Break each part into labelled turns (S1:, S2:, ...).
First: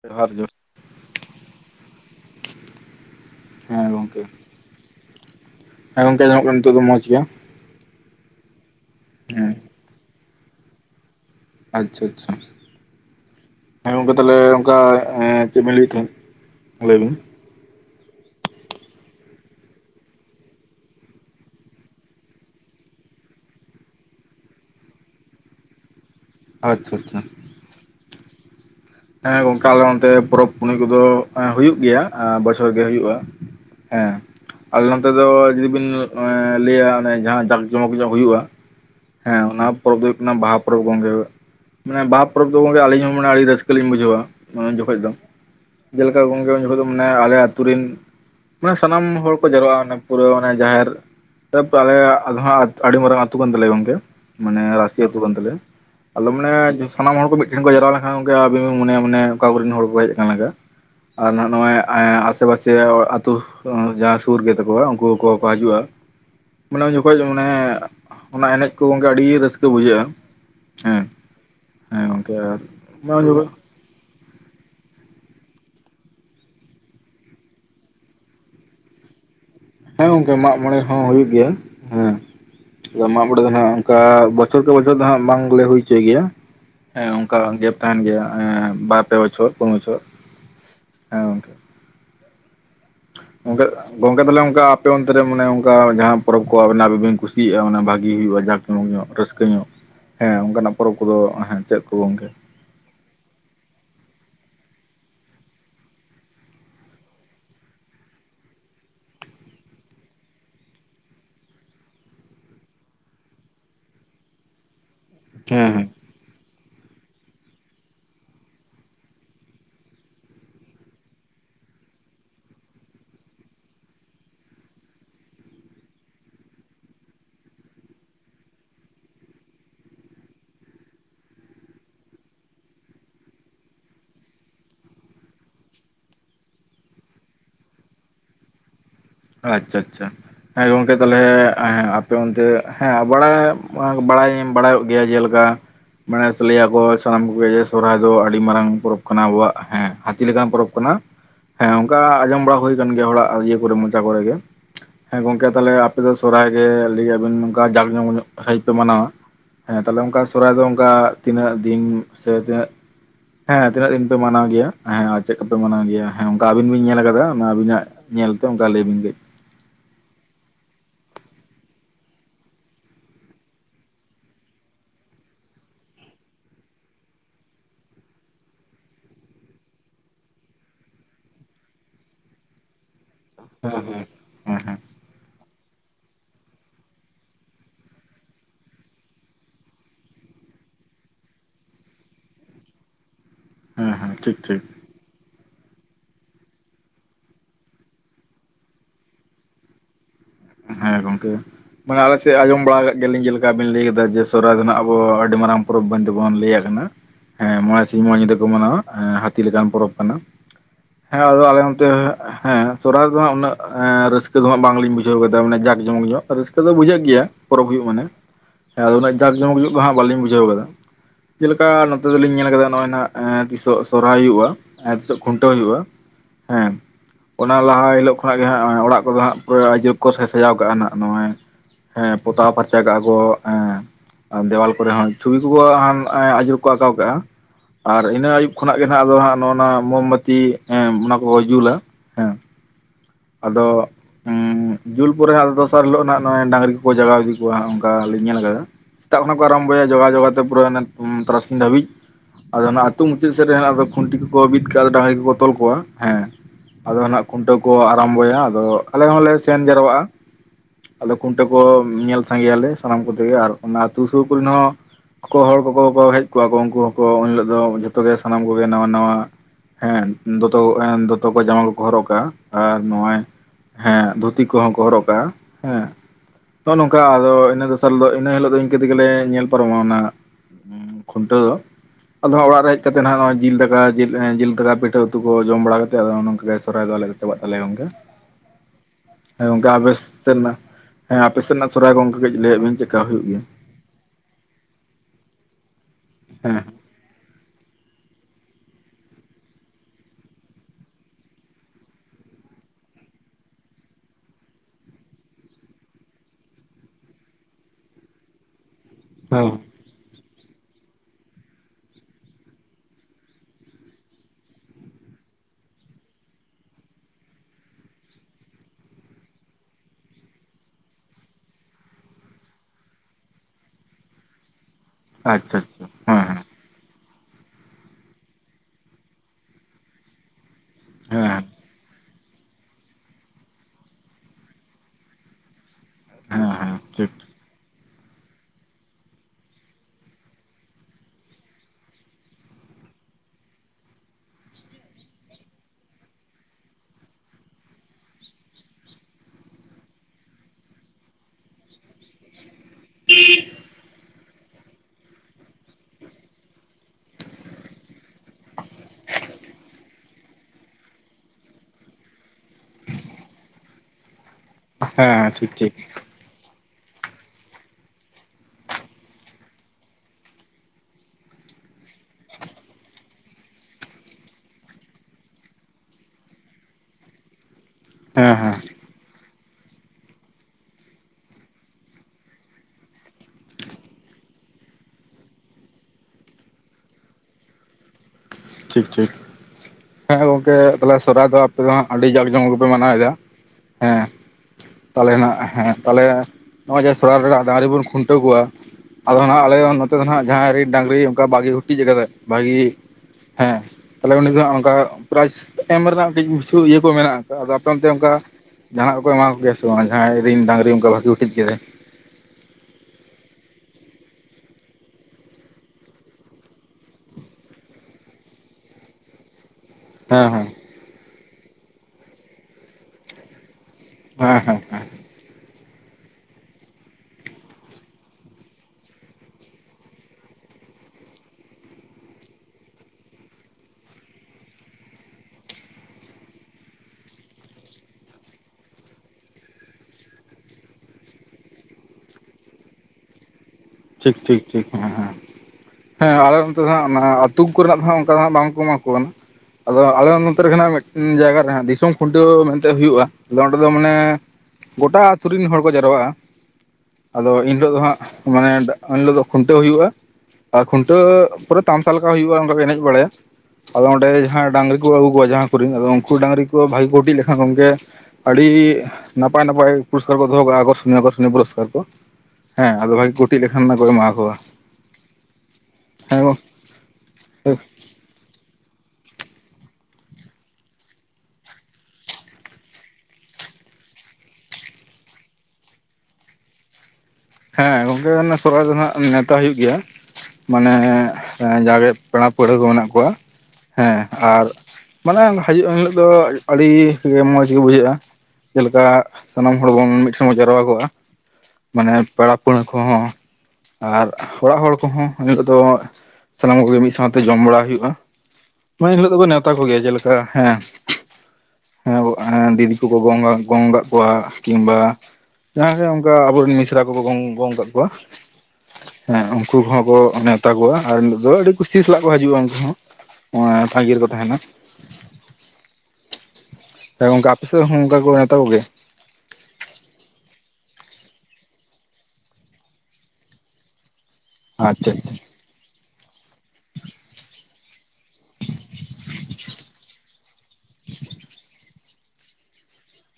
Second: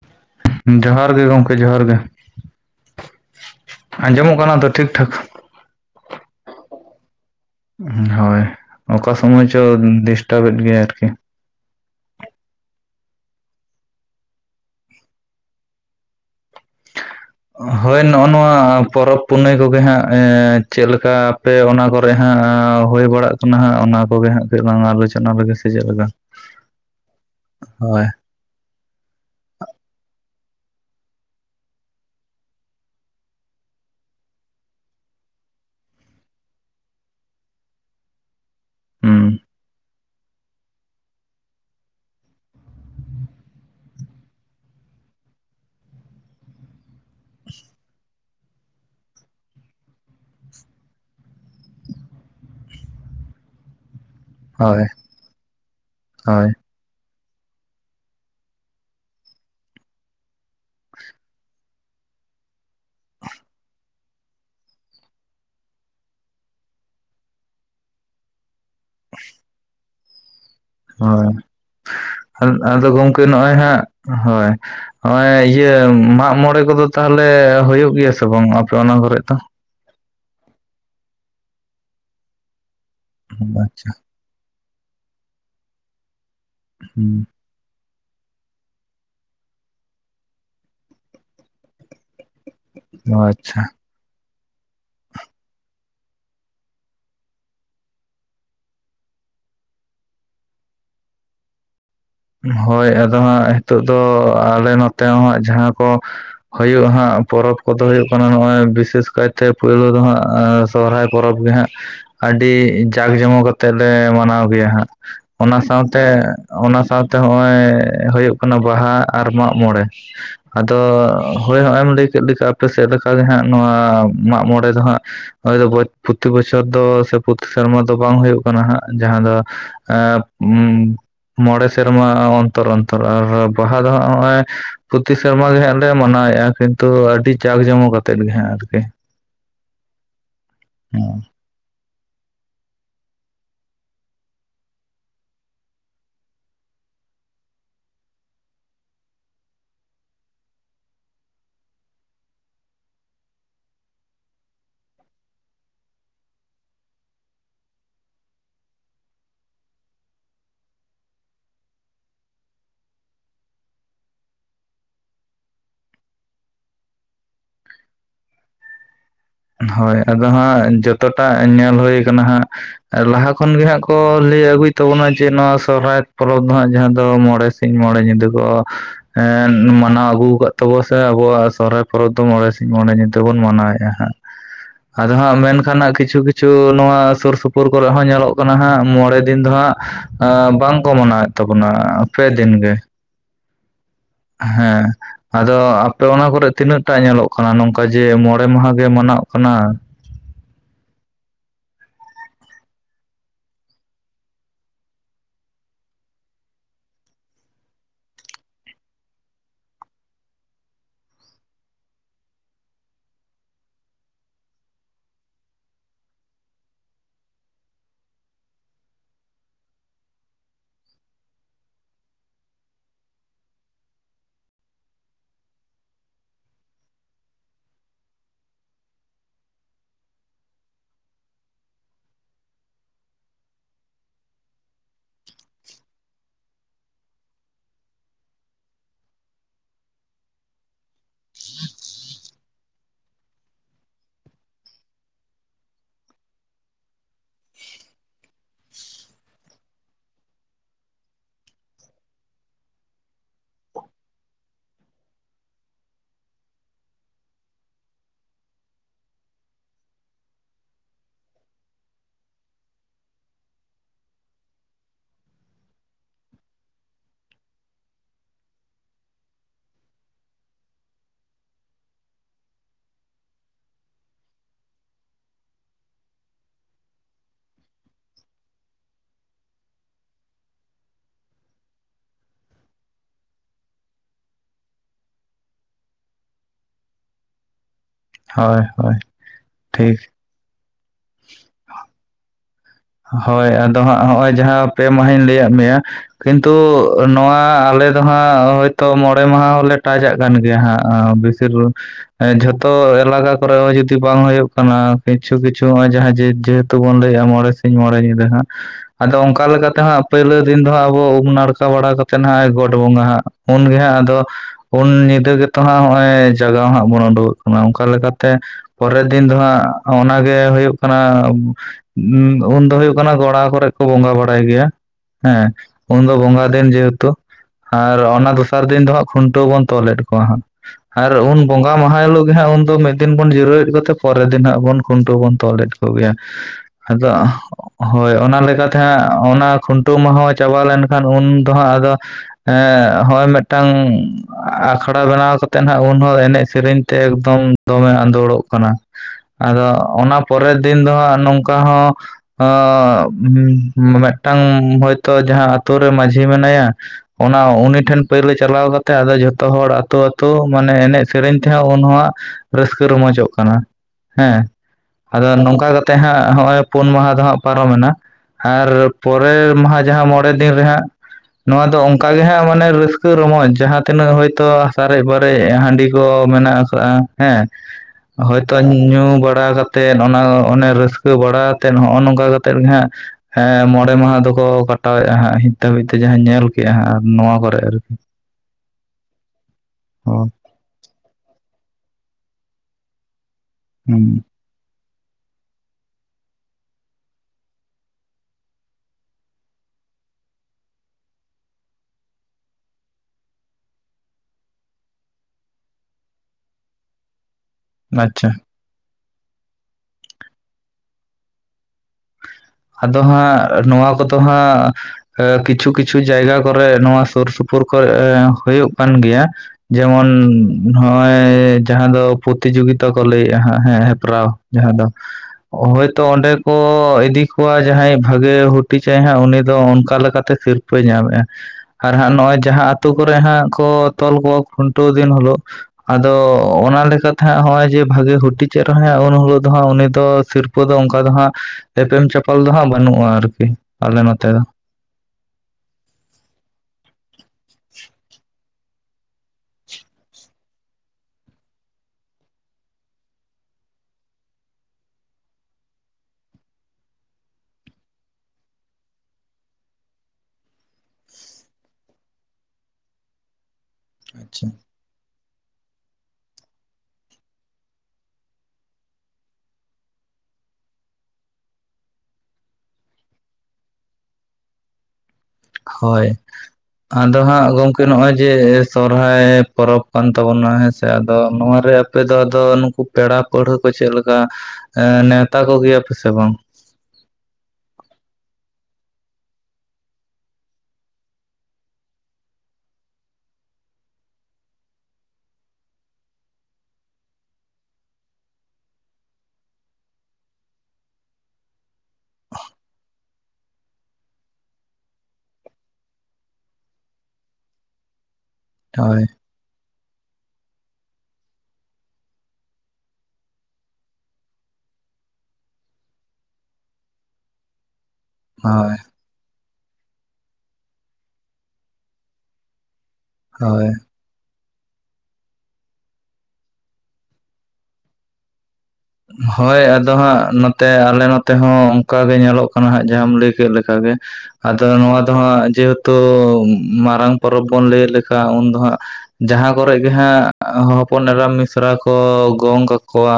S1: ᱡᱚᱦᱟᱨ ᱡᱚᱦᱟᱨ
S2: ᱡᱚᱦᱟᱨ ᱜᱮ ᱜᱚᱝᱠᱮ ᱡᱚᱦᱟᱨ ᱜᱮ
S1: ᱦᱮᱸ ᱜᱚᱝᱠᱮ
S2: ᱟᱸᱡᱚᱢᱚᱜ ᱠᱟᱱᱟ ᱛᱚ ᱴᱷᱤᱠᱴᱷᱟᱠ᱾
S1: ᱦᱮᱸ ᱜᱚᱝᱠᱮ ᱟᱽᱡᱚᱢᱚᱜ ᱠᱟᱱᱟ ᱱᱤᱛᱚᱜ ᱫᱚ ᱢᱚᱸᱡᱽ ᱜᱮ᱾
S2: ᱦᱳᱭ ᱚᱠᱟ ᱥᱚᱢᱚᱭ
S1: ᱦᱮᱸ
S2: ᱪᱚ ᱰᱤᱥᱴᱟᱵᱮᱫ ᱜᱮᱭᱟᱭ ᱟᱨᱠᱤ᱾
S1: ᱟᱪᱪᱷᱟ ᱟᱪᱪᱷᱟ ᱦᱮᱸ ᱜᱚᱝᱠᱮ ᱛᱟᱦᱞᱮ ᱚᱝᱠᱟ ᱮᱸ ᱪᱮᱫ ᱵᱤᱱ ᱞᱟᱹᱭ ᱮᱫ ᱛᱟᱦᱮᱸᱫ ᱞᱟᱹᱭ ᱵᱤᱱ?
S2: ᱦᱳᱭ ᱱᱚᱜᱼᱱᱚᱣᱟ ᱯᱚᱨᱚᱵᱽ ᱯᱩᱱᱟᱹᱭ ᱠᱚᱜᱮ ᱦᱟᱸᱜ ᱪᱮᱫ ᱞᱮᱠᱟ ᱯᱮ ᱚᱱᱟ ᱠᱚᱼᱼ ᱦᱟᱸᱜ ᱦᱩᱭ ᱵᱟᱲᱟᱜ ᱠᱟᱱᱟ ᱦᱟᱸᱜ ᱚᱱᱟ ᱠᱚᱜᱮ ᱦᱟᱸᱜ ᱠᱟᱹᱴᱤᱡ ᱞᱟᱝ ᱟᱞᱚᱪᱚᱱᱟ ᱞᱮᱜᱮ ᱥᱮ ᱪᱮᱫ ᱞᱮᱠᱟ?
S1: ᱟᱪᱪᱷᱟ ᱟᱪᱪᱷᱟ
S2: ᱦᱳᱭ
S1: ᱦᱮᱸ ᱜᱚᱝᱠᱮ ᱟᱞᱮ ᱚᱱᱛᱮ ᱯᱚᱨᱚᱵᱽ ᱯᱩᱱᱟᱹᱭ ᱠᱚᱫᱚ ᱦᱩᱭᱩᱜ ᱜᱮᱭᱟ ᱮᱸ ᱵᱚᱪᱷᱚᱨ ᱜᱮ ᱦᱩᱭᱩᱜᱼᱟ᱾ ᱦᱮᱸ ᱟᱞᱮ ᱱᱚᱱᱛᱮ ᱫᱚ ᱡᱩᱫᱤ ᱵᱤᱱ ᱮᱸ ᱞᱟᱹᱭᱟ ᱚᱱᱮ ᱡᱟᱦᱟᱸ ᱡᱟᱠ ᱡᱚᱢᱚᱠ ᱧᱚᱜ ᱦᱩᱭᱩᱜᱼᱟᱼᱼ
S2: ᱦᱩᱸ
S1: ᱦᱮᱸ ᱚᱱᱟ ᱯᱚᱨᱚᱵᱽ ᱫᱚ ᱦᱩᱭᱩᱜ ᱠᱟᱱᱟ ᱵᱟᱦᱟ ᱯᱚᱨᱚᱵᱽ ᱜᱚᱝᱠᱮ᱾ ᱢᱟᱱᱮ ᱵᱟᱦᱟ ᱯᱚᱨᱚᱵᱽ ᱫᱚ ᱜᱚᱝᱠᱮ ᱟᱞᱤᱧ ᱦᱚᱸ ᱢᱟᱱᱮ ᱟᱰᱤ ᱨᱟᱹᱥᱠᱟᱹ ᱞᱤᱧ ᱵᱩᱡᱷᱟᱹᱣᱼᱟ ᱩᱱ ᱡᱚᱠᱷᱚᱡ ᱫᱚ᱾ ᱪᱮᱫᱞᱮᱠᱟ ᱜᱚᱝᱠᱮ ᱡᱚᱦᱚᱜ ᱫᱚ ᱢᱟᱱᱮ ᱟᱞᱮ ᱟᱹᱛᱩ ᱨᱤᱱᱼᱼ ᱢᱟᱱᱮ ᱥᱟᱱᱟᱢ ᱦᱚᱲ ᱠᱚ ᱡᱟᱨᱣᱟᱜᱼᱟ ᱚᱱᱮ ᱯᱩᱨᱟᱹ ᱚᱱᱮ ᱡᱟᱦᱮᱨᱼᱼ ᱛᱟᱯᱚᱨ ᱟᱞᱮᱭᱟᱜ ᱟᱫᱚ ᱦᱟᱜ ᱟᱰᱤ ᱢᱟᱨᱟᱝ ᱟᱹᱛᱩ ᱠᱟᱱ ᱛᱟᱞᱮᱭᱟ ᱜᱚᱝᱠᱮ᱾ ᱢᱟᱱᱮ
S2: ᱦᱳᱭ
S1: ᱨᱟᱥᱤ ᱟᱛᱳ ᱠᱟᱱ ᱛᱟᱞᱮᱭᱟ ᱟᱞᱚᱢ
S2: ᱦᱳᱭ
S1: ᱢᱚᱱᱮᱭᱟᱼᱼ ᱥᱟᱱᱟᱢ ᱦᱚᱲ ᱠᱚ ᱢᱤᱫᱴᱷᱮᱱ ᱠᱚ ᱡᱟᱣᱨᱟ ᱞᱮᱱᱠᱷᱟᱱ ᱜᱚᱝᱠᱮ ᱟᱵᱤᱱ ᱢᱚᱱᱮᱭᱟ ᱢᱟᱱᱮ ᱚᱠᱟ ᱠᱚᱨᱮᱱ ᱦᱚᱲ ᱠᱚ ᱦᱮᱡ ᱠᱟᱱ ᱞᱮᱠᱟ᱾ ᱟᱨ ᱱᱟᱜ ᱱᱚᱦᱼᱚᱭ ᱟᱥᱮ ᱯᱟᱥᱮ ᱟᱛᱩᱼᱼ ᱡᱟᱦᱟᱸᱭ ᱥᱩᱨ ᱜᱮᱛᱟ ᱠᱚᱣᱟ ᱩᱱᱠᱩ ᱦᱚᱠᱚ ᱦᱤᱡᱩᱜᱼᱟ ᱢᱟᱱᱮ ᱩᱱ ᱡᱚᱠᱷᱚᱡ ᱢᱟᱱᱮ ᱚᱱᱟ ᱮᱱᱮᱡ ᱠᱚ ᱜᱚᱢᱠᱮ ᱟᱰᱤ ᱨᱟᱹᱥᱠᱟᱹ ᱵᱩᱡᱷᱟᱹᱜᱼᱟ᱾ ᱦᱮᱸ
S2: ᱦᱳᱭ
S1: ᱦᱮᱸ ᱜᱚᱝᱠᱮ ᱟᱨ
S2: ᱟᱫᱚ ᱜᱚᱝᱠᱮ ᱱᱚᱜᱼᱚᱭ ᱦᱟᱜ ᱦᱳᱭᱼᱼ ᱱᱚᱜᱼᱚᱭ ᱤᱭᱟᱹ ᱢᱟᱜᱢᱚᱬᱮ ᱠᱚᱫᱚ ᱛᱟᱦᱞᱮ ᱦᱩᱭᱩᱜ ᱜᱮᱭᱟ ᱥᱮ ᱵᱟᱝ ᱟᱯᱮ ᱚᱱᱟ ᱠᱚᱨᱮᱫ ᱫᱚ?
S1: ᱦᱮᱸ ᱜᱚᱝᱠᱮ ᱢᱟᱜ ᱢᱚᱬᱮ ᱦᱚᱸ ᱦᱩᱭᱩᱜ ᱜᱮᱭᱟ ᱦᱮᱸ ᱟᱫᱚ ᱢᱟᱜ ᱢᱚᱬᱮ ᱫᱚ ᱱᱟᱜ
S2: ᱟᱪᱪᱷᱟ
S1: ᱚᱱᱠᱟ ᱼᱼ ᱵᱚᱪᱷᱚᱨ ᱠᱮ ᱵᱚᱪᱷᱚᱨ ᱫᱚ ᱦᱟᱜ ᱵᱟᱝᱞᱮ ᱦᱩᱭᱦᱚᱪᱚᱭ ᱜᱮᱭᱟ ᱦᱮᱸ
S2: ᱦᱩᱸ
S1: ᱚᱝᱠᱟ ᱜᱮᱯᱼᱼ ᱛᱟᱦᱮᱱ ᱜᱮᱭᱟ ᱮᱽ ᱵᱟᱨᱯᱮ ᱵᱚᱪᱷᱚᱨ ᱯᱩᱱ ᱵᱚᱪᱷᱚᱨ ᱦᱮᱸ ᱜᱚᱝᱠᱮ᱾
S2: ᱟᱪᱪᱷᱟ
S1: ᱜᱚᱝᱠᱮ ᱜᱚᱝᱠᱮ ᱛᱟᱦᱞᱮ ᱚᱱᱠᱟ ᱟᱯᱮ ᱚᱱᱛᱮ ᱨᱮ ᱢᱟᱱᱮ ᱚᱝᱠᱟ ᱡᱟᱦᱟᱸ ᱯᱚᱨᱚᱵᱽ ᱠᱚ ᱟᱵᱤᱱᱟ ᱵᱤᱱ ᱠᱩᱥᱤᱭᱟᱜᱼᱟ ᱢᱟᱱᱮ ᱵᱷᱟᱹᱜᱤ ᱦᱩᱭᱩᱜᱼᱟ ᱡᱟᱼᱼ ᱧᱩᱢ ᱧᱚᱜ ᱨᱟᱹᱥᱠᱟᱹ ᱧᱚᱜ ᱦᱮᱸ ᱚᱱᱠᱟᱱᱟᱜ ᱯᱚᱨᱚᱵᱽ ᱠᱚᱫᱚ ᱦᱮᱸ ᱪᱮᱫ ᱠᱚ ᱜᱚᱝᱠᱮ?
S2: ᱦᱳᱭ ᱟᱫᱚ ᱦᱟᱸᱜ ᱱᱤᱛᱚᱜ ᱫᱚ ᱟᱞᱮ ᱱᱚᱛᱮ ᱦᱚᱸ ᱡᱟᱦᱟᱸ ᱠᱚᱼᱼ ᱦᱩᱭᱩᱜᱼᱟ ᱦᱟᱸᱜ ᱯᱚᱨᱚᱵᱽ ᱠᱚᱫᱚ ᱦᱩᱭᱩᱜ ᱠᱟᱱᱟ ᱱᱚᱜᱼᱚᱭ ᱵᱤᱥᱮᱥ ᱠᱟᱭᱛᱮ ᱯᱳᱭᱞᱳ ᱫᱚ ᱦᱟᱸᱜᱼᱼ ᱥᱚᱨᱦᱟᱭ ᱯᱚᱨᱚᱵᱽ ᱜᱮ ᱦᱟᱸᱜ ᱟᱰᱤ ᱡᱟᱸᱠ ᱡᱚᱢᱚᱠ ᱟᱛᱮᱫ ᱞᱮ ᱢᱟᱱᱟᱣ ᱜᱮᱭᱟ ᱦᱟᱸᱜ᱾ ᱚᱱᱟ
S1: ᱦᱮᱸ ᱦᱮᱸ
S2: ᱥᱟᱶᱛᱮ ᱚᱱᱟ ᱥᱟᱶᱼᱼ ᱛᱮ ᱦᱚᱸᱜᱼᱚᱭ ᱦᱩᱭᱩᱜ ᱠᱟᱱᱟ ᱵᱟᱦᱟ ᱟᱨ ᱢᱟᱜ ᱢᱚᱬᱮ᱾ ᱟᱫᱚ ᱦᱳᱭ ᱦᱚᱸᱜᱼᱚᱭ ᱮᱢ ᱞᱟᱹᱭ ᱠᱮᱫ ᱞᱮᱠᱟ ᱟᱯᱮ ᱥᱮᱫ ᱞᱮᱠᱟᱜ ᱜᱮ ᱦᱟᱸᱜ ᱱᱚᱣᱟ ᱢᱟᱜ ᱢᱚᱬᱮ ᱫᱚ ᱦᱟᱸᱜ, [unintelligible] ᱫᱚ ᱯᱨᱚᱛᱤ ᱵᱚᱪᱷᱚᱨ ᱫᱚ ᱥᱮ ᱯᱨᱚᱛᱤ ᱥᱮᱨᱢᱟ ᱫᱚ ᱵᱟᱝ ᱦᱩᱭᱩᱜ ᱠᱟᱱᱟ ᱦᱟᱸᱜ ᱡᱟᱦᱟᱸ ᱫᱚ ᱮᱸᱜ ᱩᱸ ᱢᱚᱬᱮ ᱥᱮᱨᱢᱟ ᱚᱱᱛᱚᱨ ᱚᱱᱛᱚᱨ ᱟᱨ ᱵᱟᱦᱟ ᱫᱚ ᱦᱟᱸᱜ ᱱᱚᱜᱼᱚᱭ ᱯᱨᱚᱛᱤ ᱥᱮᱨᱢᱟ ᱜᱮ ᱦᱟᱸᱜ ᱞᱮ ᱢᱟᱱᱟᱣᱮᱭᱟ ᱠᱤᱱᱼᱼ ᱛᱩ ᱟᱹᱰᱤ ᱡᱟᱠ ᱡᱚᱢᱚ ᱠᱟᱛᱮᱫ ᱜᱮ ᱦᱟᱸᱜ ᱟᱨᱠᱤ ᱾
S1: ᱟᱪᱪᱷᱟ ᱟᱪᱪᱷᱟ ᱟᱨ ᱜᱚᱝᱠᱮ ᱛᱟᱦᱚᱞᱮ ᱟᱭ ᱟᱯᱮ ᱚᱱᱛᱮ ᱦᱮᱸ ᱵᱟᱲᱟᱭ ᱵᱟᱲᱟᱭ ᱤᱧ ᱵᱟᱲᱟᱭᱚᱜ ᱜᱮᱭᱟ ᱪᱮᱫ ᱞᱮᱠᱟ [unintelligible] ᱞᱟᱹᱭ ᱟᱠᱚ ᱥᱟᱱᱟᱢ ᱠᱚᱜᱮ ᱥᱚᱨᱦᱟᱭ ᱫᱚ ᱟᱹᱰᱤ ᱢᱟᱨᱟᱝ ᱯᱚᱨᱚᱵᱽ ᱠᱟᱱᱟ ᱟᱵᱚᱣᱟᱜ ᱦᱮᱸ ᱦᱟᱹᱛᱤ ᱞᱮᱠᱟᱱ ᱯᱚᱨᱚᱵᱽ ᱠᱟᱱᱟ᱾ ᱦᱮᱸ ᱚᱱᱠᱟ ᱟᱸᱡᱚᱢ ᱵᱟᱲᱟ ᱦᱩᱭ ᱠᱟᱱ ᱜᱮᱭᱟ ᱦᱚᱲᱟᱜ ᱤᱭᱟᱹ ᱠᱚᱨᱮ ᱢᱚᱪᱟ ᱠᱚᱨᱮ ᱜᱮ, ᱦᱮᱸ ᱜᱚᱝᱠᱮ ᱛᱟᱦᱞᱮ ᱟᱯᱮ ᱫᱚ ᱥᱚᱨᱦᱟᱭ ᱜᱮ ᱞᱟᱹᱭ ᱟᱵᱤᱱ ᱱᱚᱝᱠᱟ ᱡᱟᱠ ᱡᱚᱢ ᱧᱚᱜ ᱥᱟᱺᱦᱤᱡ ᱯᱮ ᱢᱟᱱᱟᱣᱟ? ᱦᱮᱸ ᱛᱟᱦᱚᱞᱮ ᱚᱱᱠᱟ ᱥᱚᱨᱚᱨᱟᱭ ᱫᱚ ᱚᱱᱠᱟ ᱛᱤᱱᱟᱹᱜ ᱫᱤᱱ ᱥᱮ ᱛᱤᱱᱟᱹᱜ ᱦᱮᱸ ᱛᱤᱱᱟᱹᱜ ᱫᱤᱱ ᱯᱮ ᱢᱟᱱᱟᱣ ᱜᱮᱭᱟ ᱦᱮᱸ ᱟᱨ ᱪᱮᱫ ᱠᱟᱯᱮ ᱢᱟᱱᱟᱣ ᱜᱮᱭᱟ ᱦᱮ ᱚᱱᱠᱟ ᱟᱵᱤᱱ ᱵᱤᱱ ᱧᱮᱞ ᱟᱠᱟᱫᱟ ᱟᱵᱤᱱᱟᱜ ᱧᱮᱞᱛᱮ ᱚᱱᱠᱟ ᱞᱟᱹᱭ ᱵᱤᱱ ᱠᱟᱹᱡ,
S2: ᱦᱳᱭ ᱟᱫᱚ ᱦᱟᱸᱜ ᱡᱚᱛᱚᱴᱟ ᱧᱮᱞ ᱦᱩᱭ ᱠᱟᱱᱟ ᱦᱟᱸᱜ, ᱟᱨ ᱞᱟᱦᱟ ᱠᱷᱚᱱᱜᱮ ᱦᱟᱸᱜ ᱠᱚ ᱞᱟᱹᱭ ᱟᱹᱜᱩᱭ ᱛᱟᱵᱚᱱᱟ ᱡᱮ ᱱᱚᱣᱟ ᱥᱚᱨᱦᱟᱭ ᱯᱚᱨᱚᱵᱽ ᱫᱚ ᱦᱟᱸᱜ ᱡᱟᱦᱟᱸ ᱫᱚ ᱢᱚᱬᱮ ᱥᱤᱧ ᱢᱚᱬᱮ ᱧᱤᱫᱟᱹ ᱠᱚ ᱦᱮᱸ ᱢᱟᱱᱟᱣ ᱟᱹᱜᱩ ᱟᱠᱟᱫ ᱛᱟᱵᱚ ᱥᱮ ᱟᱵᱩᱣᱟᱜ ᱥᱚᱨᱦᱟᱭ ᱯᱚᱨᱚᱵᱽ ᱫᱚ ᱢᱚᱬᱮ ᱥᱤᱧ ᱢᱚᱬᱮ ᱧᱤᱫᱟᱹ ᱛᱮᱵᱚᱱ ᱢᱟᱱᱟᱣᱮᱫᱼᱟ ᱦᱟᱸᱜ ᱾
S1: ᱦᱮᱸ ᱦᱮᱸ
S2: ᱟᱫᱚ ᱦᱟᱸᱜ ᱢᱮᱱᱠᱷᱟᱱᱜ ᱠᱤᱪᱷᱩ ᱠᱤᱪᱷᱩ ᱱᱚᱣᱟ ᱥᱩᱨ ᱥᱩᱯᱩᱨ ᱠᱚᱨᱮᱜ ᱦᱚᱸ ᱧᱮᱞᱚᱜ ᱠᱟᱱᱟ ᱦᱟᱸᱜ ᱢᱚᱬᱮ ᱫᱤᱱ ᱫᱚ ᱦᱟᱸᱜ ᱵᱟᱝᱠᱚ ᱢᱟᱱᱟᱣᱮᱫ ᱛᱟᱵᱚᱱᱟ ᱯᱮ ᱫᱤᱱ ᱜᱮ,
S1: ᱦᱮᱸ ᱦᱮᱸ ᱴᱷᱤᱠ
S2: ᱦᱮᱸ ᱟᱫᱚ ᱟᱯᱮ ᱚᱱᱟ ᱠᱚᱨᱮ ᱛᱤᱱᱟᱹᱜ ᱴᱟᱜ ᱧᱮᱞᱚᱜ ᱠᱟᱱᱟ ᱱᱚᱝᱠᱟ ᱡᱮ ᱢᱚᱬᱮ ᱢᱟᱦᱟ ᱜᱮ ᱢᱟᱱᱟᱣ ᱠᱟᱱᱟ?
S1: ᱦᱮᱸ ᱜᱚᱝᱠᱮ ᱾ ᱢᱟᱱᱮ ᱟᱞᱮ ᱥᱮᱫ ᱟᱸᱚᱢ ᱵᱟᱲᱟ ᱟᱠᱟᱫ ᱜᱮᱭᱟᱞᱤᱧ ᱪᱮᱫ ᱞᱮᱠᱟᱵᱤᱱ ᱞᱟᱹᱭ ᱠᱮᱫᱟ ᱡᱮ ᱥᱚᱨᱦᱟᱭ ᱫᱚ ᱱᱟᱜ ᱟᱵᱚ ᱟᱹᱰᱤ ᱢᱟᱨᱟᱝ ᱯᱚᱨᱚᱵᱽ ᱢᱮᱱᱛᱮᱵᱚᱱ ᱞᱟᱹᱭ ᱠᱟᱱᱟ ᱦᱮᱸ ᱢᱚᱬᱮ ᱥᱤᱧ ᱢᱚᱬᱮ ᱧᱤᱫᱟᱹ ᱠᱚ ᱢᱟᱱᱟᱣᱟ ᱦᱟᱹᱛᱤ ᱞᱮᱠᱟᱱ ᱯᱚᱨᱚᱵᱽ ᱠᱟᱱᱟ᱾ ᱦᱮᱸ ᱟᱫᱚ ᱟᱞᱮ ᱚᱱᱛᱮ ᱦᱮᱸ ᱥᱚᱨᱦᱟᱭ ᱨᱮ ᱫᱚ ᱦᱟᱸᱜ ᱩᱱᱟᱹᱜ ᱨᱟᱹᱥᱠᱟᱹ ᱫᱚ ᱦᱟᱸᱜ ᱵᱟᱝᱞᱤᱧ ᱵᱩᱡᱷᱟᱹᱣ ᱠᱟ ᱫᱟ ᱢᱟᱱᱮ ᱡᱟᱠ ᱡᱚᱢ ᱧᱚᱜ ᱨᱟᱹᱥᱠᱟᱹ ᱫᱚ ᱵᱩᱡᱷᱟᱹᱜ ᱜᱮᱭᱟ ᱯᱚᱨᱚᱵᱽ ᱦᱩᱭᱩᱜ ᱢᱟᱱᱮ, ᱦᱮ ᱟᱫᱚ ᱚᱱᱟᱹ ᱡᱟᱠ ᱡᱚᱢᱚᱠ ᱧᱚᱜ ᱫᱚ ᱦᱟᱸᱜ ᱵᱟᱞᱤᱧ ᱵᱩᱡᱟᱹᱣ ᱟᱠᱟᱫᱟ ᱾ ᱪᱮ ᱞᱮᱠᱟ ᱱᱚᱛᱮ ᱫᱚᱞᱤᱧ ᱧᱮᱞ ᱟᱠᱟᱫᱟ ᱱᱚᱜᱼᱚᱭ ᱱᱟᱦᱟᱸᱜ ᱛᱤᱥᱚᱜ ᱥᱚᱨᱦᱟᱭ ᱦᱩᱭᱩᱜᱼᱟ, ᱟᱨ ᱛᱤᱥᱚ ᱠᱷᱩᱱᱴᱟᱹᱣ ᱦᱩᱭᱩᱜᱼᱟ, ᱦᱮᱸ ᱚᱱᱟ ᱞᱟᱦᱟ ᱦᱤᱞᱳᱜ ᱠᱷᱚᱱᱟᱜ ᱜᱮ ᱦᱟᱸᱜ ᱚᱲᱟᱜ ᱠᱚᱫᱚ ᱦᱟᱸᱜ ᱯᱩᱨᱟᱹ ᱠᱚ ᱥᱮ ᱥᱟᱡᱟᱣ ᱠᱟᱜᱼᱟ ᱱᱟᱜ ᱱᱚᱜᱼᱚᱭ ᱦᱮᱸ ᱯᱚᱛᱟᱣ ᱯᱷᱟᱨᱪᱟ ᱠᱟᱜᱼᱟ ᱠᱚ ᱮᱸ ᱫᱮᱣᱟᱞ ᱠᱚᱨᱮ ᱦᱚᱸ ᱪᱷᱚᱵᱤ ᱠᱚᱠᱚ ᱟᱸᱵᱤ ᱡᱳᱨᱠᱚ ᱟᱸᱠᱷᱟᱣ ᱠᱟᱜᱼᱟ ᱾ ᱟᱨ ᱤᱱᱟᱹ ᱟᱭᱭᱩᱵ ᱠᱷᱚᱱᱟᱜ ᱜᱮ ᱱᱟᱜ ᱟᱫᱚ ᱦᱟᱸᱜ ᱱᱚᱜᱼᱱᱟ ᱢᱳᱚᱢᱵᱛᱤ ᱮᱸ ᱚᱱᱟ ᱠᱚᱠᱚ ᱡᱩᱞᱟ, ᱦᱮᱸ᱾ ᱟᱫᱚ, ᱩᱸᱜ ᱡᱩᱞ ᱯᱚᱨᱮ ᱦᱟᱸᱜ ᱫᱚᱥᱟᱨ ᱦᱤᱞᱳᱜ ᱦᱟᱸᱜ ᱱᱚᱜᱼᱚᱭ ᱰᱟᱝᱨᱤ ᱠᱚᱠᱚ ᱡᱟᱜᱟᱣ ᱤᱫᱤ ᱠᱚᱣᱟ ᱚᱱᱠᱟ ᱞᱤᱧ ᱧᱮᱞ ᱟᱠᱟᱫᱟ ᱾ ᱥᱮᱛᱟᱜ ᱠᱷᱚᱱᱟ ᱠᱚ ᱟᱨᱟᱢᱵᱷᱚᱭᱟ ᱡᱚᱜᱟ ᱡᱚᱜᱟ ᱛᱮ ᱯᱩᱨᱟᱹ ᱛᱟᱨᱟᱥᱤᱧ ᱫᱷᱟᱹᱵᱤᱡ, ᱟᱫᱚ ᱚᱱᱟ ᱟᱹᱛᱩ ᱢᱩᱪᱟᱹᱫ ᱥᱮᱫ ᱨᱮ ᱦᱟᱸᱜ ᱠᱷᱩᱱᱴᱤ ᱠᱚᱠᱚ ᱵᱤᱫ ᱠᱟᱜᱼᱟ ᱰᱟᱝᱨᱤ ᱠᱚᱠᱚ ᱛᱚᱞ ᱠᱚᱣᱟ, ᱦᱮᱸ᱾ ᱟᱫᱚ ᱦᱟᱸᱜ ᱠᱷᱩᱱᱴᱟᱹᱣ ᱠᱚ ᱟᱨᱚᱡᱵᱷᱚᱭᱟ ᱟᱫᱚ ᱟᱞᱮ ᱦᱚᱸᱞᱮ ᱥᱮᱱ ᱡᱟᱣᱨᱟᱜᱼᱟ, ᱟᱫᱚ ᱠᱷᱩᱱᱴᱟᱹ ᱠᱚ ᱧᱮᱞ ᱥᱟᱸᱜᱮᱭᱟᱞᱮ ᱥᱟᱱᱟᱢ ᱠᱚᱛᱮ ᱜᱮ ᱟᱨ ᱚᱱᱟ ᱟᱹᱛᱩ ᱥᱩᱨ ᱠᱚᱨᱮᱱ ᱦᱚᱸ [unintelligible] ᱦᱚᱲ ᱠᱚᱠᱚ ᱦᱚᱸ ᱠᱚ ᱦᱮᱡ ᱠᱚᱜᱣᱟ ᱠᱚ ᱩᱱᱠᱩ ᱦᱚᱸᱠᱚ ᱮᱱ ᱦᱤᱞᱳᱜ ᱫᱚ ᱡᱚᱛᱚᱜ ᱜᱮ ᱥᱟᱱᱟᱢ ᱠᱚᱜᱮ ᱱᱟᱣᱟ ᱱᱟᱣᱟ ᱦᱮᱸ ᱫᱚᱛᱚ ᱮ ᱫᱚᱛᱚ ᱠᱚ ᱡᱟᱢᱟ ᱠᱚᱠᱚ ᱦᱚᱨᱚᱜ ᱠᱟᱜᱼᱟ, ᱟᱨ ᱱᱚᱜᱚᱭ ᱦᱮᱸ ᱫᱷᱩᱛᱤ ᱠᱚᱦᱚᱸ ᱠᱚ ᱦᱚᱨᱚᱜ ᱠᱟᱜᱼᱟ ᱦᱮᱸ, ᱱᱚᱜᱼᱚ ᱱᱚᱝᱠᱟ ᱟᱫᱚ ᱤᱱᱟᱹ ᱫᱚᱥᱟᱨ ᱦᱤᱞ ᱫᱚ ᱤᱱᱟᱹ ᱦᱤᱞᱳᱜ ᱫᱚ ᱤᱱᱠᱟᱹ ᱛᱮᱜᱮᱞᱮ ᱧᱮᱞ ᱯᱟᱨᱚᱢᱟ ᱚᱱᱟ [inaudible] ᱠᱷᱩᱱᱴᱟᱣ᱾ ᱟᱫᱚ ᱚᱲᱟᱜ ᱨᱮ ᱦᱮᱡ ᱠᱟᱛᱮᱜ ᱱᱟᱜᱼᱚᱭ ᱡᱤᱞ ᱫᱟᱠᱟ ᱡᱤᱞ ᱡᱤᱞ ᱫᱟᱠᱟ ᱯᱤᱴᱷᱟᱹ ᱩᱛᱩ ᱠᱚ ᱡᱚᱢ ᱵᱟᱲᱟ ᱠᱟᱛᱮ ᱟᱫᱚ ᱱᱚᱝᱠᱟ ᱜᱮ ᱥᱚᱨᱦᱟᱭ ᱫᱚ ᱟᱞᱮ ᱪᱟᱵᱟᱜ ᱛᱟᱞᱮᱭᱟ ᱜᱚᱝᱠᱮ
S2: ᱦᱳᱭ ᱦᱳᱭ
S1: ᱦᱮᱸ ᱜᱚᱝᱠᱟ
S2: ᱴᱷᱤᱠ
S1: ᱟᱵᱮᱥᱮᱫ ᱨᱮᱱᱟᱜ ᱦᱮᱸ ᱟᱯᱮ ᱥᱮᱫᱱᱟᱜ ᱥᱚᱨᱟᱭ ᱜᱚᱝᱠᱮ ᱠᱟᱹᱡ ᱞᱟᱹᱭᱮᱫ ᱵᱤᱱ ᱠᱟᱹᱡ
S2: ᱦᱳᱭ ᱟᱫᱚ ᱦᱟᱸᱜ ᱦᱚᱸᱜᱼᱚᱭ ᱡᱟᱦᱟᱸ ᱯᱮ ᱢᱟᱦᱟᱧ ᱞᱟᱹᱭᱟᱫ ᱢᱮᱭᱟ ᱠᱤᱱᱛᱩ
S1: ᱦᱮᱸ
S2: ᱱᱚᱣᱟ ᱟᱞᱮ ᱫᱚ ᱦᱟᱸᱜ ᱦᱳᱭᱛᱳ ᱢᱚᱬᱮ ᱢᱟᱦᱟ ᱦᱚᱸᱞᱮ ᱴᱟᱪ ᱠᱟᱱ ᱜᱮᱭᱟ ᱦᱟᱸᱜ ᱵᱮᱥᱤᱨ ᱵᱷᱟᱜᱽ ᱡᱷᱚᱛᱚ ᱮᱞᱟᱠᱟ ᱠᱚᱨᱮ ᱦᱚᱸ ᱡᱩᱫᱤ ᱵᱟᱝ ᱦᱩᱭᱩᱜ ᱠᱟᱱᱟ ᱠᱤᱪᱷᱩ ᱠᱤᱪᱷᱩ ᱱᱚᱜᱚᱭ ᱡᱟᱦᱟᱸ ᱡᱟᱹᱛ ᱡᱟᱹᱛ ᱛᱚ ᱵᱚᱱ ᱞᱟᱹᱭᱮᱜᱼᱟ ᱢᱚᱬᱮ ᱥᱤᱧ ᱢᱚᱬᱮ ᱧᱤᱫᱟᱹ ᱦᱟᱸᱜ ᱟᱫᱚ ᱚᱱᱠᱟ ᱞᱮᱠᱟᱛᱮ ᱦᱟᱸᱜ ᱯᱳᱭᱞᱳ ᱫᱤᱱ ᱫᱚ ᱦᱟᱸᱜ ᱩᱢ ᱱᱟᱲᱠᱟ ᱵᱟᱲᱟ ᱠᱟᱛᱮ ᱦᱟᱸᱜ ᱜᱚᱴ ᱵᱚᱸᱜᱟ ᱦᱟᱸᱜ ᱩᱱᱜᱮ ᱦᱟᱸᱜ ᱟᱫᱚ ᱩᱱ ᱧᱤᱫᱟᱹ ᱜᱮᱛᱚ ᱦᱟᱸᱜ ᱱᱚᱜᱼᱚᱭ ᱡᱟᱜᱟᱣ ᱦᱟᱸᱜ ᱵᱚᱱ ᱩᱰᱩᱠᱚᱜ ᱠᱟᱱᱟ ᱚᱱᱠᱟ ᱞᱮᱠᱟᱛᱮ᱾ ᱯᱚᱨᱮᱨ ᱫᱤᱱ ᱫᱚ ᱦᱟᱜ ᱚᱱᱟᱜᱮ ᱦᱩᱭᱩᱜ ᱠᱟᱱᱟ ᱩᱱ ᱫᱚ ᱦᱩᱭᱩᱜ ᱠᱟᱱᱟ ᱜᱚᱲᱟ ᱠᱚᱨᱮ ᱠᱚ ᱵᱚᱸᱜᱟ ᱵᱟᱲᱟᱭ ᱜᱮᱭᱟ᱾ ᱦᱮᱸ
S1: ᱟᱪᱪᱷᱟ ᱟᱪᱪᱷᱟ
S2: ᱩᱱᱫᱚ
S1: ᱦᱮᱸ
S2: ᱵᱚᱸᱜᱟ ᱫᱤᱱ ᱡᱮᱦᱮᱛᱩ᱾ ᱟᱨ ᱚᱱᱟ ᱫᱚᱥᱟᱨ ᱫᱤᱱ ᱫᱚ ᱦᱟᱸᱜ ᱠᱷᱩᱱᱴᱟᱹᱣ ᱵᱚᱱ ᱛᱚᱞᱮᱫ ᱠᱚᱣᱟ ᱦᱟᱸᱜ᱾ ᱟᱨ ᱩᱱ
S1: ᱦᱮᱸ
S2: ᱵᱚᱸᱜᱟ ᱢᱟᱦᱟ ᱦᱤᱞᱳᱜ ᱜᱮ ᱦᱟᱸᱜ ᱩᱱᱫᱚ ᱢᱤᱫ ᱫᱤᱱ ᱵᱚᱱ ᱡᱤᱨᱟᱹᱣᱮᱫ ᱠᱚᱛᱮ ᱯᱚᱨᱮᱨ ᱫᱤᱱ ᱦᱟᱸᱜ ᱵᱚᱱ ᱠᱷᱩᱱᱴᱟᱹᱣ ᱵᱚᱱ ᱛᱚᱞᱮᱫ ᱠᱚᱜᱮᱭᱟ
S1: ᱦᱮᱸ ᱦᱮᱸ ᱦᱮᱸ
S2: ᱟᱫᱚ
S1: ᱴᱷᱤᱠ
S2: ᱦᱳᱭ ᱚᱱᱟ ᱞᱮᱠᱟᱛᱮ ᱦᱟᱸᱜ ᱚᱱᱟ ᱠᱷᱩᱱᱴᱟᱹᱣ ᱢᱟᱦᱟ ᱪᱟᱵᱟ ᱞᱮᱱᱠᱷᱟᱱ ᱩᱱ ᱫᱚ ᱦᱟᱸᱜ ᱟᱫᱚ ᱦᱚᱜᱼᱚᱭ ᱢᱤᱫᱴᱟᱝ ᱟᱠᱷᱲᱟ ᱵᱮᱱᱟᱣ ᱠᱟᱛᱮ ᱱᱟᱦᱟᱜ ᱩᱱᱦᱚᱸ ᱮᱱᱮᱡ ᱥᱮᱨᱮᱧ ᱛᱮ ᱮᱠᱫᱚᱢ ᱫᱚᱢᱮ ᱟᱸᱫᱳᱲᱚᱜ ᱠᱟᱱᱟ ᱟᱫᱚ ᱚᱱᱟ ᱯᱚᱨᱮᱨ ᱫᱤᱱ ᱫᱚ ᱦᱟᱸᱜ ᱱᱚᱝᱠᱟ ᱦᱚᱸ [inaudible] ᱦᱮᱸ᱾ ᱢᱤᱫᱴᱟᱝ ᱦᱚᱭᱛᱳ ᱡᱟᱦᱟᱸ ᱟᱛᱳ ᱨᱮ ᱢᱟᱺᱡᱷᱤ ᱢᱮᱱᱟᱭᱟ ᱚᱱᱟ ᱩᱱᱤ ᱴᱷᱮᱱ ᱯᱳᱭᱞᱳ ᱪᱟᱞᱟᱣ ᱠᱟᱛᱮ ᱟᱫᱚ ᱡᱷᱚᱛᱚ ᱦᱚᱲ ᱟᱛᱳ [inaudible] ᱢᱟᱱᱮ ᱮᱱᱮᱡ ᱥᱮᱨᱮᱧ ᱛᱮᱦᱚᱸ ᱩᱱᱦᱟᱜ ᱨᱟᱹᱥᱠᱟᱹ ᱨᱚᱢᱚᱡᱚ ᱠᱟᱱᱟ ᱦᱮᱸ᱾ ᱟᱫᱚ
S1: ᱦᱮᱸ ᱴᱷᱤᱠ
S2: ᱱᱚᱝᱠᱟ
S1: ᱴᱷᱤᱠ
S2: ᱠᱟᱛᱮ ᱦᱟᱸᱜ ᱦᱚᱸᱚᱭ ᱯᱩᱱ ᱢᱟᱦᱟ ᱦᱟᱸᱜ ᱯᱟᱨᱚᱢᱮᱱᱟ ᱟᱨ ᱯᱚᱨᱮ ᱢᱟᱦᱟᱸ ᱡᱟᱦᱟᱸ ᱢᱚᱬᱮ ᱫᱤᱱ ᱨᱮ ᱦᱟᱸᱜ ᱱᱚᱣᱟ ᱫᱚ ᱚᱱᱠᱟ ᱜᱮ ᱦᱟᱸᱜ ᱢᱟᱱᱮ ᱨᱟᱹᱥᱠᱟᱹ ᱨᱚᱢᱚᱡ ᱡᱟᱦᱟᱸ ᱛᱤᱱᱟᱹᱜ ᱦᱳᱭᱛᱳ ᱥᱟᱨᱮᱡ ᱵᱟᱨᱮᱡ ᱦᱟᱺᱰᱤ ᱠᱚ ᱢᱮᱱᱟᱜ ᱟᱥᱚᱜᱼᱟ ᱦᱮᱸ᱾
S1: ᱦᱮᱸ ᱦᱮᱸ
S2: ᱦᱚᱭᱛᱚ ᱧᱩ ᱵᱟᱲᱟ ᱠᱟᱛᱮᱫ ᱚᱱᱟ ᱚᱱᱮ ᱨᱟᱹᱥᱠᱟᱹ ᱵᱟᱲᱟ ᱠᱟᱛᱮᱫ ᱦᱚ ᱱᱚᱝᱜᱠᱟ ᱱᱚᱝᱠᱟ ᱠᱟᱛᱮ ᱜᱮ ᱦᱟᱸᱜ ᱦᱮᱸ ᱢᱚᱬᱮ ᱢᱟᱦᱟ ᱫᱚᱠᱚ ᱠᱟᱴᱟᱣᱮᱼᱟ ᱦᱟᱸᱜ ᱦᱤᱛ ᱦᱟᱹᱵᱤᱡ ᱛᱮ ᱡᱟᱦᱟᱸ ᱧᱮᱞ ᱠᱮᱜᱼᱟ ᱦᱟᱸᱜ ᱟᱨ ᱱᱚᱣᱟ ᱠᱚᱨᱮ ᱟᱨᱠᱤ᱾ [inaudible]
S1: ᱴᱷᱤᱠ ᱴᱷᱤᱠ᱾ ᱦᱮᱸ
S2: ᱚ
S1: ᱜᱚᱝᱠᱮ ᱛᱟᱦᱚᱞᱮ ᱥᱚᱦᱨᱟᱭ ᱫᱚ ᱟᱯᱮ ᱫᱚ ᱦᱟᱸᱜ ᱟᱹᱰᱤ ᱡᱟᱸᱠ ᱡᱚᱢᱚᱠ ᱜᱮᱯᱮ ᱢᱟᱱᱟᱣᱮᱫᱟ?
S2: ᱦᱩᱸ᱾
S1: ᱛᱟᱦᱚᱞᱮᱱᱟᱜ ᱦᱮᱸ ᱛᱟᱦᱮ ᱱᱚᱜ ᱚᱭ ᱡᱮ [inaudible] ᱨᱮᱫᱚ ᱰᱟᱝᱨᱤ ᱵᱚᱱ ᱠᱷᱩᱱᱴᱟᱹᱣ ᱠᱚᱣᱟ᱾ ᱟᱫᱚ ᱦᱟᱜ ᱟᱞᱮ ᱱᱚᱛᱮ ᱫᱚ ᱦᱟᱜ ᱡᱟᱦᱟᱸᱭ ᱨᱤᱱ ᱰᱟᱝᱨᱤ ᱚᱱᱠᱟ ᱵᱷᱟᱜᱤ ᱦᱩᱴᱤᱡ ᱟᱠᱟᱫᱟᱭ ᱵᱷᱟᱜᱤ ᱦᱮᱸ᱾ ᱛᱟᱦᱚᱞᱮ ᱩᱱ ᱫᱚ ᱚᱱᱠᱟ ᱯᱨᱟᱭᱤᱡ ᱮᱢ ᱨᱮᱱᱟᱜ ᱢᱤᱴᱤᱡ ᱠᱤᱪᱷᱩ ᱤᱭᱟᱹ ᱠᱚ ᱢᱮᱱᱟᱜᱼᱟ᱾ ᱟᱫᱚ ᱟᱯᱮ ᱚᱱᱛᱮ ᱚᱱᱠᱟ
S2: ᱟᱪᱪᱷᱟ
S1: ᱡᱟᱦᱟ ᱠᱚ ᱮᱢᱟ ᱠᱚ ᱠᱮᱭᱟ ᱥᱮ ᱵᱟᱝ ᱡᱟᱦᱟᱸᱭ ᱨᱤᱱ ᱰᱟᱝᱨᱤ ᱚᱱᱠᱟ ᱵᱷᱟᱜᱤ ᱦᱩᱴᱤᱡ ᱠᱮᱫᱟᱭ?
S2: ᱟᱫᱚ ᱦᱟᱸᱜ ᱱᱚᱣᱟ ᱠᱚᱫᱚ ᱦᱟᱸᱜ ᱠᱤᱪᱷᱩ ᱠᱤᱪᱷᱩ ᱡᱟᱭᱜᱟ ᱠᱚᱨᱮ ᱱᱚᱣᱟ ᱥᱩᱨ ᱥᱩᱯᱩᱨ ᱠᱚᱨᱮ ᱦᱩᱭᱩᱜ ᱠᱟᱱ ᱜᱮᱭᱟ᱾ ᱡᱮᱢᱚᱱ
S1: ᱦᱮᱸ ᱦᱮᱸ
S2: ᱱᱚᱜᱼᱚᱭ ᱡᱟᱦᱟᱸ ᱫᱚ ᱯᱨᱚᱛᱤ ᱡᱳᱜᱤᱛᱟ ᱠᱚ ᱞᱟᱹᱭ ᱮᱦᱟᱜ ᱦᱮᱸ᱾ ᱦᱮᱯᱨᱟᱣ
S1: ᱦᱮᱸ ᱦᱮᱸ
S2: ᱡᱟᱦᱟᱸ
S1: ᱦᱮᱸ
S2: ᱫᱚ ᱦᱚᱭᱛᱳ ᱚᱸᱰᱮ ᱠᱚ ᱤᱫᱤ ᱠᱚᱣᱟᱜ ᱡᱟᱦᱟᱸᱭ ᱵᱷᱟᱜᱮ ᱦᱩᱴᱤᱡᱟᱭ ᱦᱟᱸᱜ ᱩᱱᱤ ᱫᱚ ᱚᱱᱠᱟ ᱞᱮᱠᱟᱛᱮ ᱥᱤᱨᱯᱟᱹᱭ ᱧᱟᱢᱮᱜᱼᱟ᱾ ᱟᱨ ᱦᱟᱸᱜ ᱱᱚᱜᱼᱚᱭ ᱡᱟᱦᱟᱸ ᱟᱛᱳ ᱠᱚᱨᱮ ᱦᱟᱸᱜ ᱠᱚ ᱛᱚᱞ ᱠᱚᱣᱟ ᱠᱷᱩᱱᱴᱟᱹᱣ ᱫᱤᱱ ᱦᱤᱞᱳᱜ ᱟᱫᱚ ᱚᱱᱟ ᱞᱮᱠᱟᱛᱮ ᱦᱟᱸᱜ ᱱᱚᱜᱼᱚᱭ ᱡᱮ ᱵᱷᱟᱜᱮ ᱦᱩᱴᱤᱡ ᱮ ᱨᱮᱦᱚᱸ ᱩᱱ ᱦᱤᱞᱳᱜ ᱫᱚ ᱦᱟᱸᱜ ᱩᱱᱤ ᱫᱚ ᱥᱤᱨ [inaudible] ᱚᱱᱠᱟ ᱫᱚ ᱦᱟᱸᱜ ᱮᱯᱮᱢ ᱪᱟᱯᱟᱞ ᱫᱚ ᱦᱟᱸᱜ ᱵᱟᱹᱱᱩᱜᱼᱟ ᱟᱨᱠᱤ᱾ ᱟᱞᱮ
S1: ᱴᱷᱤᱠ
S2: ᱱᱚᱛᱮ
S1: ᱴᱷᱤᱠ ᱴᱷᱤᱠ᱾ ᱦᱮᱸ ᱦᱮᱸ
S2: [inaudible]
S1: ᱦᱮᱸ ᱟᱞᱮ ᱱᱚᱱᱛᱮ ᱫᱚ ᱦᱟᱜᱸ ᱚᱱᱟ ᱟᱹᱛᱩ ᱠᱚᱨᱮᱱᱟᱜ ᱫᱚ ᱦᱟᱜ ᱸᱚᱱᱠᱟ ᱫᱚ ᱦᱟ ᱵᱟᱝᱠᱚ ᱮᱢᱟ ᱠᱚ ᱠᱟᱱᱟ᱾ ᱟᱫᱚ ᱟᱞᱮ ᱱᱚᱛᱮ ᱨᱮᱜᱮ ᱦᱟᱜ ᱢᱤᱫᱴᱟᱝ ᱡᱟᱭᱜᱟ ᱨᱮ ᱦᱟᱜ ᱫᱤᱥᱚᱢ ᱠᱷᱩᱱᱴᱟᱹᱣ ᱢᱮᱱᱛᱮ ᱦᱩᱭᱩᱜᱼᱟ᱾ ᱟᱫᱚ ᱚᱸᱰᱮ ᱫᱚ ᱢᱟᱱᱮ ᱜᱳᱴᱟ ᱟᱛᱩ ᱨᱮᱱ ᱦᱚᱲ ᱠᱚ ᱡᱟᱣᱨᱟᱜᱼᱟ᱾ ᱟᱫᱚ ᱤᱱᱦᱤᱞᱚᱜ ᱫᱚ ᱦᱟᱸᱜ ᱢᱟᱱᱮ ᱮᱱᱦᱤᱞᱳ ᱫᱚ ᱠᱷᱩᱱᱴᱟᱹᱣ ᱦᱩᱭᱩᱜᱼᱟ᱾ ᱟᱨ ᱠᱷᱩᱱᱴᱟᱹᱣ ᱯᱚᱨᱮ ᱛᱟᱢᱥᱟ ᱞᱮᱠᱟ ᱦᱩᱭᱩᱜᱼᱟ᱾ ᱚᱝᱠᱟ ᱠᱚ ᱮᱱᱮᱡ ᱵᱟᱲᱟᱭᱟ᱾ ᱟᱫᱚ ᱚᱸᱰᱮ
S2: ᱟᱪᱪᱷᱟ
S1: ᱡᱟᱦᱟᱸᱭ ᱰᱟᱹᱝᱨᱤ ᱠᱚ ᱟᱹᱜᱩ ᱠᱚᱣᱟ ᱡᱟᱦᱟᱸ ᱠᱚᱨᱮᱱ ᱟᱫᱚ ᱩᱱᱠᱩ ᱰᱟᱹᱝᱨᱤ ᱠᱚ ᱵᱷᱟᱹᱜᱤ ᱠᱚ ᱩᱴᱤᱡᱽ ᱞᱮᱠᱷᱟᱱ ᱜᱚᱝᱠᱮ ᱟᱹᱰᱤ ᱱᱟᱯᱟᱭ ᱱᱟᱯᱟᱭ ᱯᱩᱨᱚᱥᱠᱟᱨ ᱠᱚ ᱫᱚᱦᱚ ᱠᱟᱜᱼᱟ᱾ ᱟᱠᱚᱨᱥᱚᱱᱤᱭ ᱟᱠᱚᱨᱥᱚᱱᱤᱭ ᱯᱩᱨᱚᱥᱠᱟᱨ ᱠᱚ᱾ ᱦᱮᱸ, ᱟᱫᱚ ᱵᱷᱟᱜᱮ ᱠᱚ ᱩᱴᱤᱡ ᱞᱮᱠᱷᱟᱱ ᱚᱱᱟ ᱠᱚ ᱮᱢᱟ ᱠᱚᱣᱟ᱾
S2: ᱦᱳᱭ᱾
S1: ᱦᱮᱸ ᱜᱚᱝᱠᱮ
S2: ᱟᱫᱚ ᱦᱟᱸᱜ ᱜᱚᱝᱠᱮ ᱱᱚᱜ-ᱚᱭ ᱡᱮ ᱥᱚᱨᱚᱦᱟᱭ ᱯᱚᱨᱚᱵᱽ ᱠᱟᱱ ᱛᱟᱵᱚᱱᱟ ᱦᱮᱸ ᱥᱮ ᱟᱫᱚ ᱱᱚᱣᱟ ᱨᱮ ᱟᱯᱮ ᱫᱚ ᱟᱫᱚ ᱱᱩᱠᱩ ᱯᱮᱲᱟ ᱯᱟᱹᱲᱦᱟᱹ ᱠᱚ ᱪᱮᱫ ᱞᱮᱠᱟ ᱱᱮᱣᱛᱟ ᱠᱚᱜᱮᱭᱟ ᱯᱮ ᱥᱮ ᱵᱟᱝ?
S1: ᱦᱮᱸ ᱜᱚᱝᱠᱮ ᱥᱚᱨᱟᱭ ᱨᱮ ᱨᱮᱱᱟᱜ ᱱᱮᱣᱛᱟ ᱦᱩᱭᱩᱜ ᱜᱮᱭᱟ᱾ ᱢᱟᱱᱮ ᱡᱟᱜᱮ ᱯᱮᱲᱟ ᱯᱟᱹᱲᱦᱟᱹ ᱠᱚ ᱢᱮᱱᱟᱜ ᱠᱚᱣᱟ᱾ ᱦᱮᱸ ᱟᱨ ᱢᱟᱱᱮ ᱦᱟᱡᱩᱜ ᱮᱱ ᱦᱤᱞᱟᱹᱜ ᱫᱚ ᱟᱹᱰᱤ ᱢᱚᱡᱽ ᱜᱮ ᱵᱩᱡᱷᱟᱹᱜ-ᱟ᱾ ᱡᱮᱞᱮᱠᱟ ᱥᱟᱱᱟᱢ ᱦᱚᱲᱵᱚᱱ ᱢᱤᱫᱴᱷᱮᱱ ᱵᱚᱱ ᱡᱟᱨᱣᱟ ᱠᱚᱜ-ᱟ ᱢᱟᱱᱮ ᱯᱮᱲᱟ ᱯᱟᱹᱲᱦᱟᱹ ᱠᱚᱦᱚᱸ ᱟᱨ ᱚᱲᱟᱜ ᱦᱚᱲ ᱠᱚᱦᱚᱸ ᱤᱱᱦᱤᱞᱳᱜ ᱫᱚ ᱥᱟᱱᱟᱢ ᱠᱚᱜᱮ ᱢᱤᱫ ᱥᱟᱶᱛᱮ ᱡᱚᱢ ᱵᱟᱲᱟ ᱦᱩᱭᱩᱜ-ᱟ᱾ ᱢᱟᱱᱮ
S2: ᱦᱳᱭ
S1: ᱮᱱᱦᱤᱞᱳᱜ ᱫᱚᱠᱚ ᱱᱮᱣᱛᱟ ᱡᱮᱞᱮᱠᱟ ᱦᱮᱸ ᱦᱮᱸ ᱫᱤᱫᱤ ᱠᱚᱠᱚ ᱜᱚᱝ ᱜᱚᱝ ᱠᱟᱜ ᱠᱚᱣᱟ ᱠᱤᱢᱵᱟ ᱡᱟᱦᱟᱸ ᱜᱮ ᱚᱝᱠᱟ ᱟᱵᱚᱨᱮᱱ ᱢᱤᱥᱨᱟ ᱠᱚᱵᱚ ᱜᱚᱝ ᱠᱟᱜ ᱠᱚᱣᱟ᱾
S2: ᱦᱳᱭ᱾
S1: ᱦᱮᱸ ᱩᱝᱠᱩ ᱠᱚᱦᱚᱸ ᱠᱚ ᱱᱮᱣᱛᱟ ᱠᱚᱣᱟ ᱟᱨ ᱱᱤᱛ ᱫᱚ ᱟᱹᱰᱤ ᱠᱩᱥᱤ ᱥᱟᱞᱟᱜ ᱠᱚ ᱦᱤᱡᱩᱜ-ᱟ᱾ ᱩᱝᱠᱩ
S2: ᱦᱳᱭ
S1: ᱦᱚᱸ᱾ ᱛᱟᱹᱜᱤ ᱨᱮᱠᱚ ᱛᱟᱦᱮᱱᱟ᱾ ᱦᱮᱸ ᱜᱚᱝᱠᱮ ᱟᱯᱮ ᱥᱮᱫ ᱦᱚᱸ ᱚᱱᱠᱟ ᱠᱚ ᱱᱮᱶᱛᱟ ᱠᱚᱜᱮᱭᱟ?
S2: ᱦᱳᱭ ᱟᱫᱚ ᱦᱟᱸᱜ ᱱᱚᱛᱮ ᱟᱞᱮ ᱱᱚᱛᱮ ᱦᱚᱸ ᱚᱝᱠᱟᱜᱮ ᱧᱮᱞᱚᱜ ᱠᱟᱱᱟ ᱦᱟᱸᱜ ᱡᱟᱦᱟᱸᱢ ᱞᱟᱹᱭ ᱠᱮᱫ ᱞᱮᱠᱟᱜᱮ᱾ ᱟᱫᱚ
S1: ᱟᱪᱪᱷᱟ
S2: ᱱᱚᱣᱟ ᱫᱚ
S1: ᱟᱪᱪᱷᱟ
S2: ᱦᱟᱸᱜ ᱡᱮᱦᱮᱛᱩ ᱢᱟᱨᱟᱝ ᱯᱚᱨᱚᱵᱽ ᱵᱚᱱ ᱞᱟᱹᱭᱮᱫ ᱩᱱ ᱫᱚ ᱦᱟᱸᱜ ᱡᱟᱦᱟᱸ ᱠᱚᱨᱮ ᱜᱮ ᱦᱟᱸᱜ ᱦᱚᱯᱚᱱ ᱮᱨᱟᱢ ᱢᱤᱥᱨᱟ ᱠᱚ ᱜᱚᱝ ᱠᱟᱠᱚᱣᱟ᱾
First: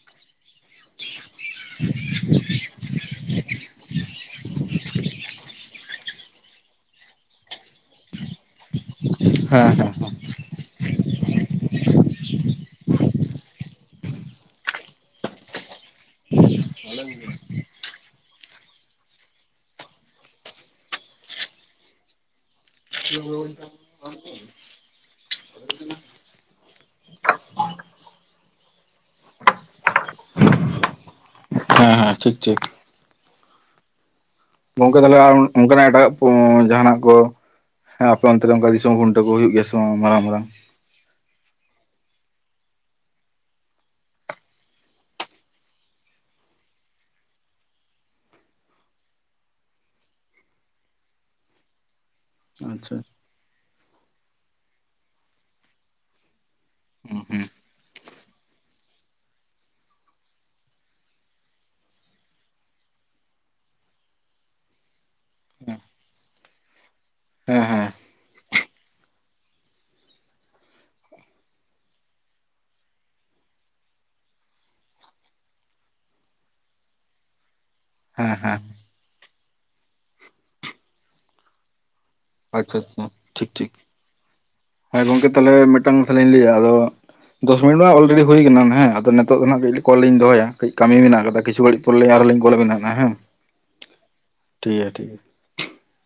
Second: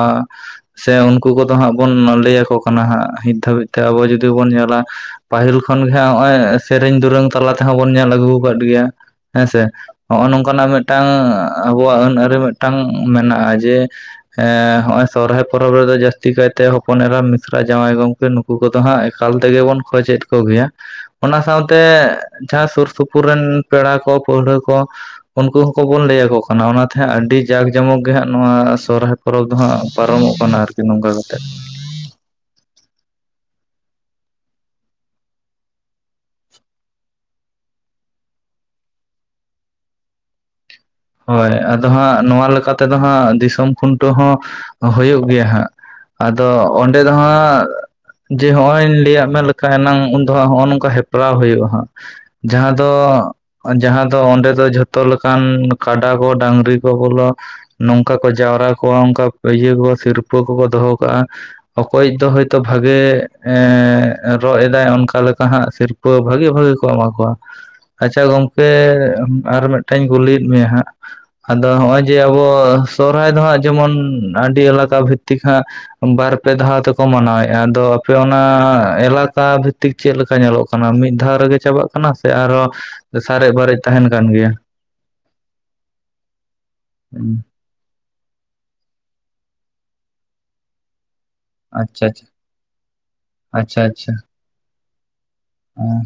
S2: ᱥᱮ ᱩᱱᱠᱩ ᱠᱚᱫᱚ ᱦᱟᱸᱜ ᱵᱚᱱ ᱞᱟᱹᱭ ᱭᱟᱠᱚ ᱠᱟᱱᱟ ᱦᱟᱸᱜ ᱱᱤᱛ ᱫᱷᱟᱹᱵᱤᱡ ᱛᱮ ᱟᱵᱚ ᱡᱩᱫᱤ ᱵᱚᱱ ᱧᱮᱞᱟ ᱯᱟᱹᱦᱤᱞ ᱠᱷᱚᱱ ᱜᱮ ᱦᱚᱜ ᱥᱮᱨᱮᱧ ᱫᱩᱨᱟᱹᱝ ᱛᱟᱞᱟ ᱛᱮᱦᱚᱸ ᱵᱚᱱ ᱧᱮᱞ ᱟᱹᱜᱩ ᱠᱟᱴ ᱜᱮᱭᱟ ᱦᱮᱸᱥᱮ
S1: ᱦᱮᱸ ᱦᱮᱸ
S2: ᱱᱚᱜ-ᱚᱭ ᱱᱚᱝᱠᱟᱱᱟᱜ ᱢᱤᱫ ᱴᱟᱝ ᱟᱵᱚᱣᱟᱜ ᱟᱹᱱ ᱟᱹᱨᱤ ᱢᱤᱫᱴᱟᱝ ᱢᱮᱱᱟᱜ-ᱟ ᱡᱮ ᱦᱚᱜ-ᱚᱭ ᱥᱚᱨᱦᱟᱭ ᱯᱚᱨᱚᱵᱽ ᱨᱮᱫᱚ ᱡᱟᱹᱥᱛᱤ ᱠᱟᱭᱛᱮ ᱦᱚᱯᱚᱱ ᱮᱨᱟ ᱢᱤᱥᱨᱟ ᱡᱟᱶᱟᱭ ᱜᱚᱢᱠᱮ ᱱᱩᱠᱩ ᱠᱚᱫᱚ ᱦᱟᱸᱜ ᱮᱠᱟᱞ ᱛᱮᱜᱮ ᱵᱚᱱ ᱠᱷᱚᱡᱮᱫ ᱠᱚᱜᱮᱭᱟ ᱚᱱᱟ ᱥᱟᱶᱛᱮ ᱡᱟᱦᱟᱸ ᱥᱩᱨ ᱥᱩᱯᱩᱨ ᱨᱮᱱ ᱯᱮᱲᱟ ᱠᱚ ᱯᱟᱹᱲᱦᱟᱹ ᱠᱚ ᱩᱱᱠᱩ ᱦᱚᱸᱠᱚᱵᱚᱱ ᱞᱟᱹᱭᱟᱠᱚ ᱠᱟᱱᱟ ᱚᱱᱟ ᱚᱱᱟᱛᱮ ᱦᱟᱸᱜ ᱟᱹᱰᱤ ᱡᱟᱸᱠ ᱡᱚᱢᱚᱠ ᱜᱮ ᱦᱟᱸᱜ ᱱᱚᱣᱟ ᱥᱚᱨᱦᱟᱭ ᱯᱚᱨᱚᱵᱽ ᱫᱚ ᱦᱟᱸᱜ ᱯᱟᱨᱚᱢᱚᱜ ᱠᱟᱱᱟ ᱟᱨᱠᱤ ᱱᱚᱝᱠᱟ ᱠᱟᱛᱮᱫ᱾
S1: ᱦᱮᱸ ᱦᱮᱸ ᱴᱷᱤᱠ ᱴᱷᱤᱠ᱾ ᱜᱚᱝᱠᱮ ᱛᱟᱦᱚᱞᱮ ᱟᱨ ᱚᱱᱠᱟᱱᱟᱜ ᱮᱴᱟᱜ ᱡᱟᱦᱟᱱᱟᱜ ᱠᱚ᱾ ᱦᱮᱸ ᱟᱯᱮ ᱚᱱᱛᱮᱨᱮ ᱚᱝᱠᱟ ᱫᱤᱥᱚᱢ ᱠᱷᱩᱱᱴᱟᱹ ᱠᱚ ᱦᱩᱭᱩᱜ ᱜᱮᱭᱟ ᱵᱟᱝ ᱢᱟᱨᱟᱝ ᱢᱟᱨᱟᱝ᱾
S2: ᱦᱳᱭ ᱟᱫᱚ ᱦᱟᱸᱜ ᱱᱚᱣᱟ ᱞᱮᱠᱟ ᱛᱮᱫᱚ ᱦᱟᱸᱜ ᱫᱤᱥᱚᱢ ᱠᱷᱩᱱᱴᱟᱹᱣ ᱦᱚᱸ ᱦᱩᱭᱩᱜ ᱜᱮᱭᱟ ᱦᱟᱸᱜ, ᱾ ᱟᱫᱚ ᱚᱸᱰᱮ ᱫᱚ ᱦᱟᱸᱜ ᱡᱮ ᱦᱚᱜ-ᱚᱭ ᱞᱟᱹᱭᱟᱭᱟᱜ ᱢᱮ ᱞᱮᱠᱷᱟᱱ ᱮᱱᱟᱝ ᱩᱱᱫᱚ ᱦᱟᱸᱜ ᱱᱚᱜ-ᱚ ᱱᱚᱝᱠᱟ ᱦᱮᱯᱨᱟᱣ ᱦᱳᱭᱩᱜ-ᱟ᱾ ᱦᱟᱸᱜ ᱡᱟᱦᱟᱸ ᱫᱚ
S1: ᱟᱪᱪᱷᱟ
S2: ᱡᱟᱦᱟᱸ ᱫᱚ ᱚᱸᱰᱮ ᱫᱚ ᱡᱷᱚᱛᱚ ᱞᱮᱠᱟᱱ ᱠᱟᱰᱟ ᱠᱚ ᱰᱟᱹᱝᱨᱤ ᱫᱚ
S1: ᱦᱩᱸ
S2: ᱵᱚᱞᱚ
S1: ᱦᱩᱸ
S2: ᱱᱚᱝᱠᱟ ᱠᱚ ᱡᱟᱣᱨᱟ ᱠᱚᱣᱟ ᱚᱱᱠᱟ ᱤᱭᱟᱹ ᱠᱚ ᱥᱤᱨᱯᱟᱹ ᱠᱚᱠᱚ ᱫᱚᱦᱚ ᱠᱟᱜ-ᱟ᱾ ᱚᱠᱚᱭᱤᱡ ᱫᱚ ᱦᱳᱭᱛᱚ ᱵᱷᱟᱜᱮ ᱮᱸ ᱨᱚᱜ ᱮᱫᱟᱭ ᱚᱱ ᱠᱟ ᱞᱮᱠᱟ ᱦᱟᱸᱜ ᱥᱤᱨᱯᱟᱹ ᱵᱷᱟᱜᱤ ᱵᱷᱟᱜᱤ ᱠᱚ ᱮᱢᱟ ᱠᱚᱣᱟ᱾
S1: ᱦᱮᱸ ᱦᱮᱸ᱾
S2: ᱟᱪᱪᱷᱟ ᱜᱚᱢᱠᱮ ᱟᱨ ᱢᱤᱫᱴᱟᱝ ᱤᱧ ᱠᱩᱞᱤᱭᱮᱫ ᱢᱮᱭᱟ ᱦᱟᱸᱜ, ᱟᱫᱚ ᱦᱚᱸᱜ-ᱚᱭ ᱡᱮ ᱟᱵᱚ ᱥᱚᱨᱦᱟᱭ ᱫᱚ ᱦᱟᱸᱜ ᱡᱮᱢᱚᱱ ᱟᱹᱰᱤ ᱟᱞᱟᱫᱟ ᱵᱷᱤᱛᱛᱤᱠ ᱦᱟᱸᱜ ᱵᱟᱨ ᱯᱮ ᱫᱷᱟᱣ ᱛᱮᱠᱚ ᱢᱟᱱᱟᱣᱮᱜᱼᱟ ᱟᱫᱚ ᱟᱯᱮ
S1: ᱦᱮᱸ
S2: ᱚᱱᱟ
S1: ᱦᱮᱸ
S2: ᱮᱞᱟᱠᱟ ᱵᱷᱤᱛᱤᱠ ᱪᱮᱫ ᱞᱮᱠᱟ ᱧᱮᱞᱚᱜ ᱠᱟᱱᱟ ᱢᱤᱫ ᱫᱷᱟᱣ ᱨᱮᱜᱮ ᱪᱟᱵᱟᱜ ᱠᱟᱱᱟ ᱥᱮ ᱟᱨᱦᱚᱸ
S1: ᱟᱪᱪᱷᱟ ᱟᱪᱪᱷᱟ ᱴᱷᱤᱠ
S2: ᱥᱟᱨᱮᱡ
S1: ᱴᱷᱤᱠ
S2: ᱵᱟᱨᱮᱡ ᱛᱟᱦᱮᱸᱱ ᱠᱟᱱ ᱜᱮᱭᱟ?
S1: ᱦᱮᱸ ᱜᱚᱝᱠᱮ ᱛᱟᱦᱚᱞᱮ ᱢᱤᱫᱴᱟᱝ ᱠᱟᱛᱷᱟᱧ ᱞᱟᱹᱭᱟ ᱟᱫᱚ
S2: ᱦᱩᱸ᱾
S1: ᱫᱚᱥ ᱢᱤᱱᱤᱴ ᱢᱟ ᱚᱞᱨᱮᱰᱤ ᱦᱩᱭ ᱠᱟᱱᱟ ᱦᱮᱸ ᱟᱫᱚ ᱱᱤᱛᱚᱜ ᱫᱚ ᱱᱟᱦᱟᱸᱜ ᱠᱟᱹᱡ ᱠᱚᱞ ᱞᱤᱧ ᱫᱚᱦᱚᱭᱟ ᱠᱟᱹᱡ ᱠᱟᱹᱢᱤ ᱢᱮᱱᱟᱜ ᱠᱟᱫᱟ᱾ ᱠᱤᱪᱷᱩ ᱜᱷᱟᱹᱲᱤᱡ ᱯᱚᱨ
S2: ᱟᱪᱪᱷᱟ
S1: ᱞᱤᱧ
S2: ᱟᱪᱪᱷᱟ
S1: ᱟᱨᱦᱚᱸ ᱞᱤᱧ ᱠᱚᱞ ᱟᱵᱮᱱᱟ ᱦᱮᱸ ᱴᱷᱤᱠ ᱜᱮᱭᱟ ᱴᱷᱤᱠ ᱜᱮᱭᱟ᱾
S2: ᱟᱸ᱾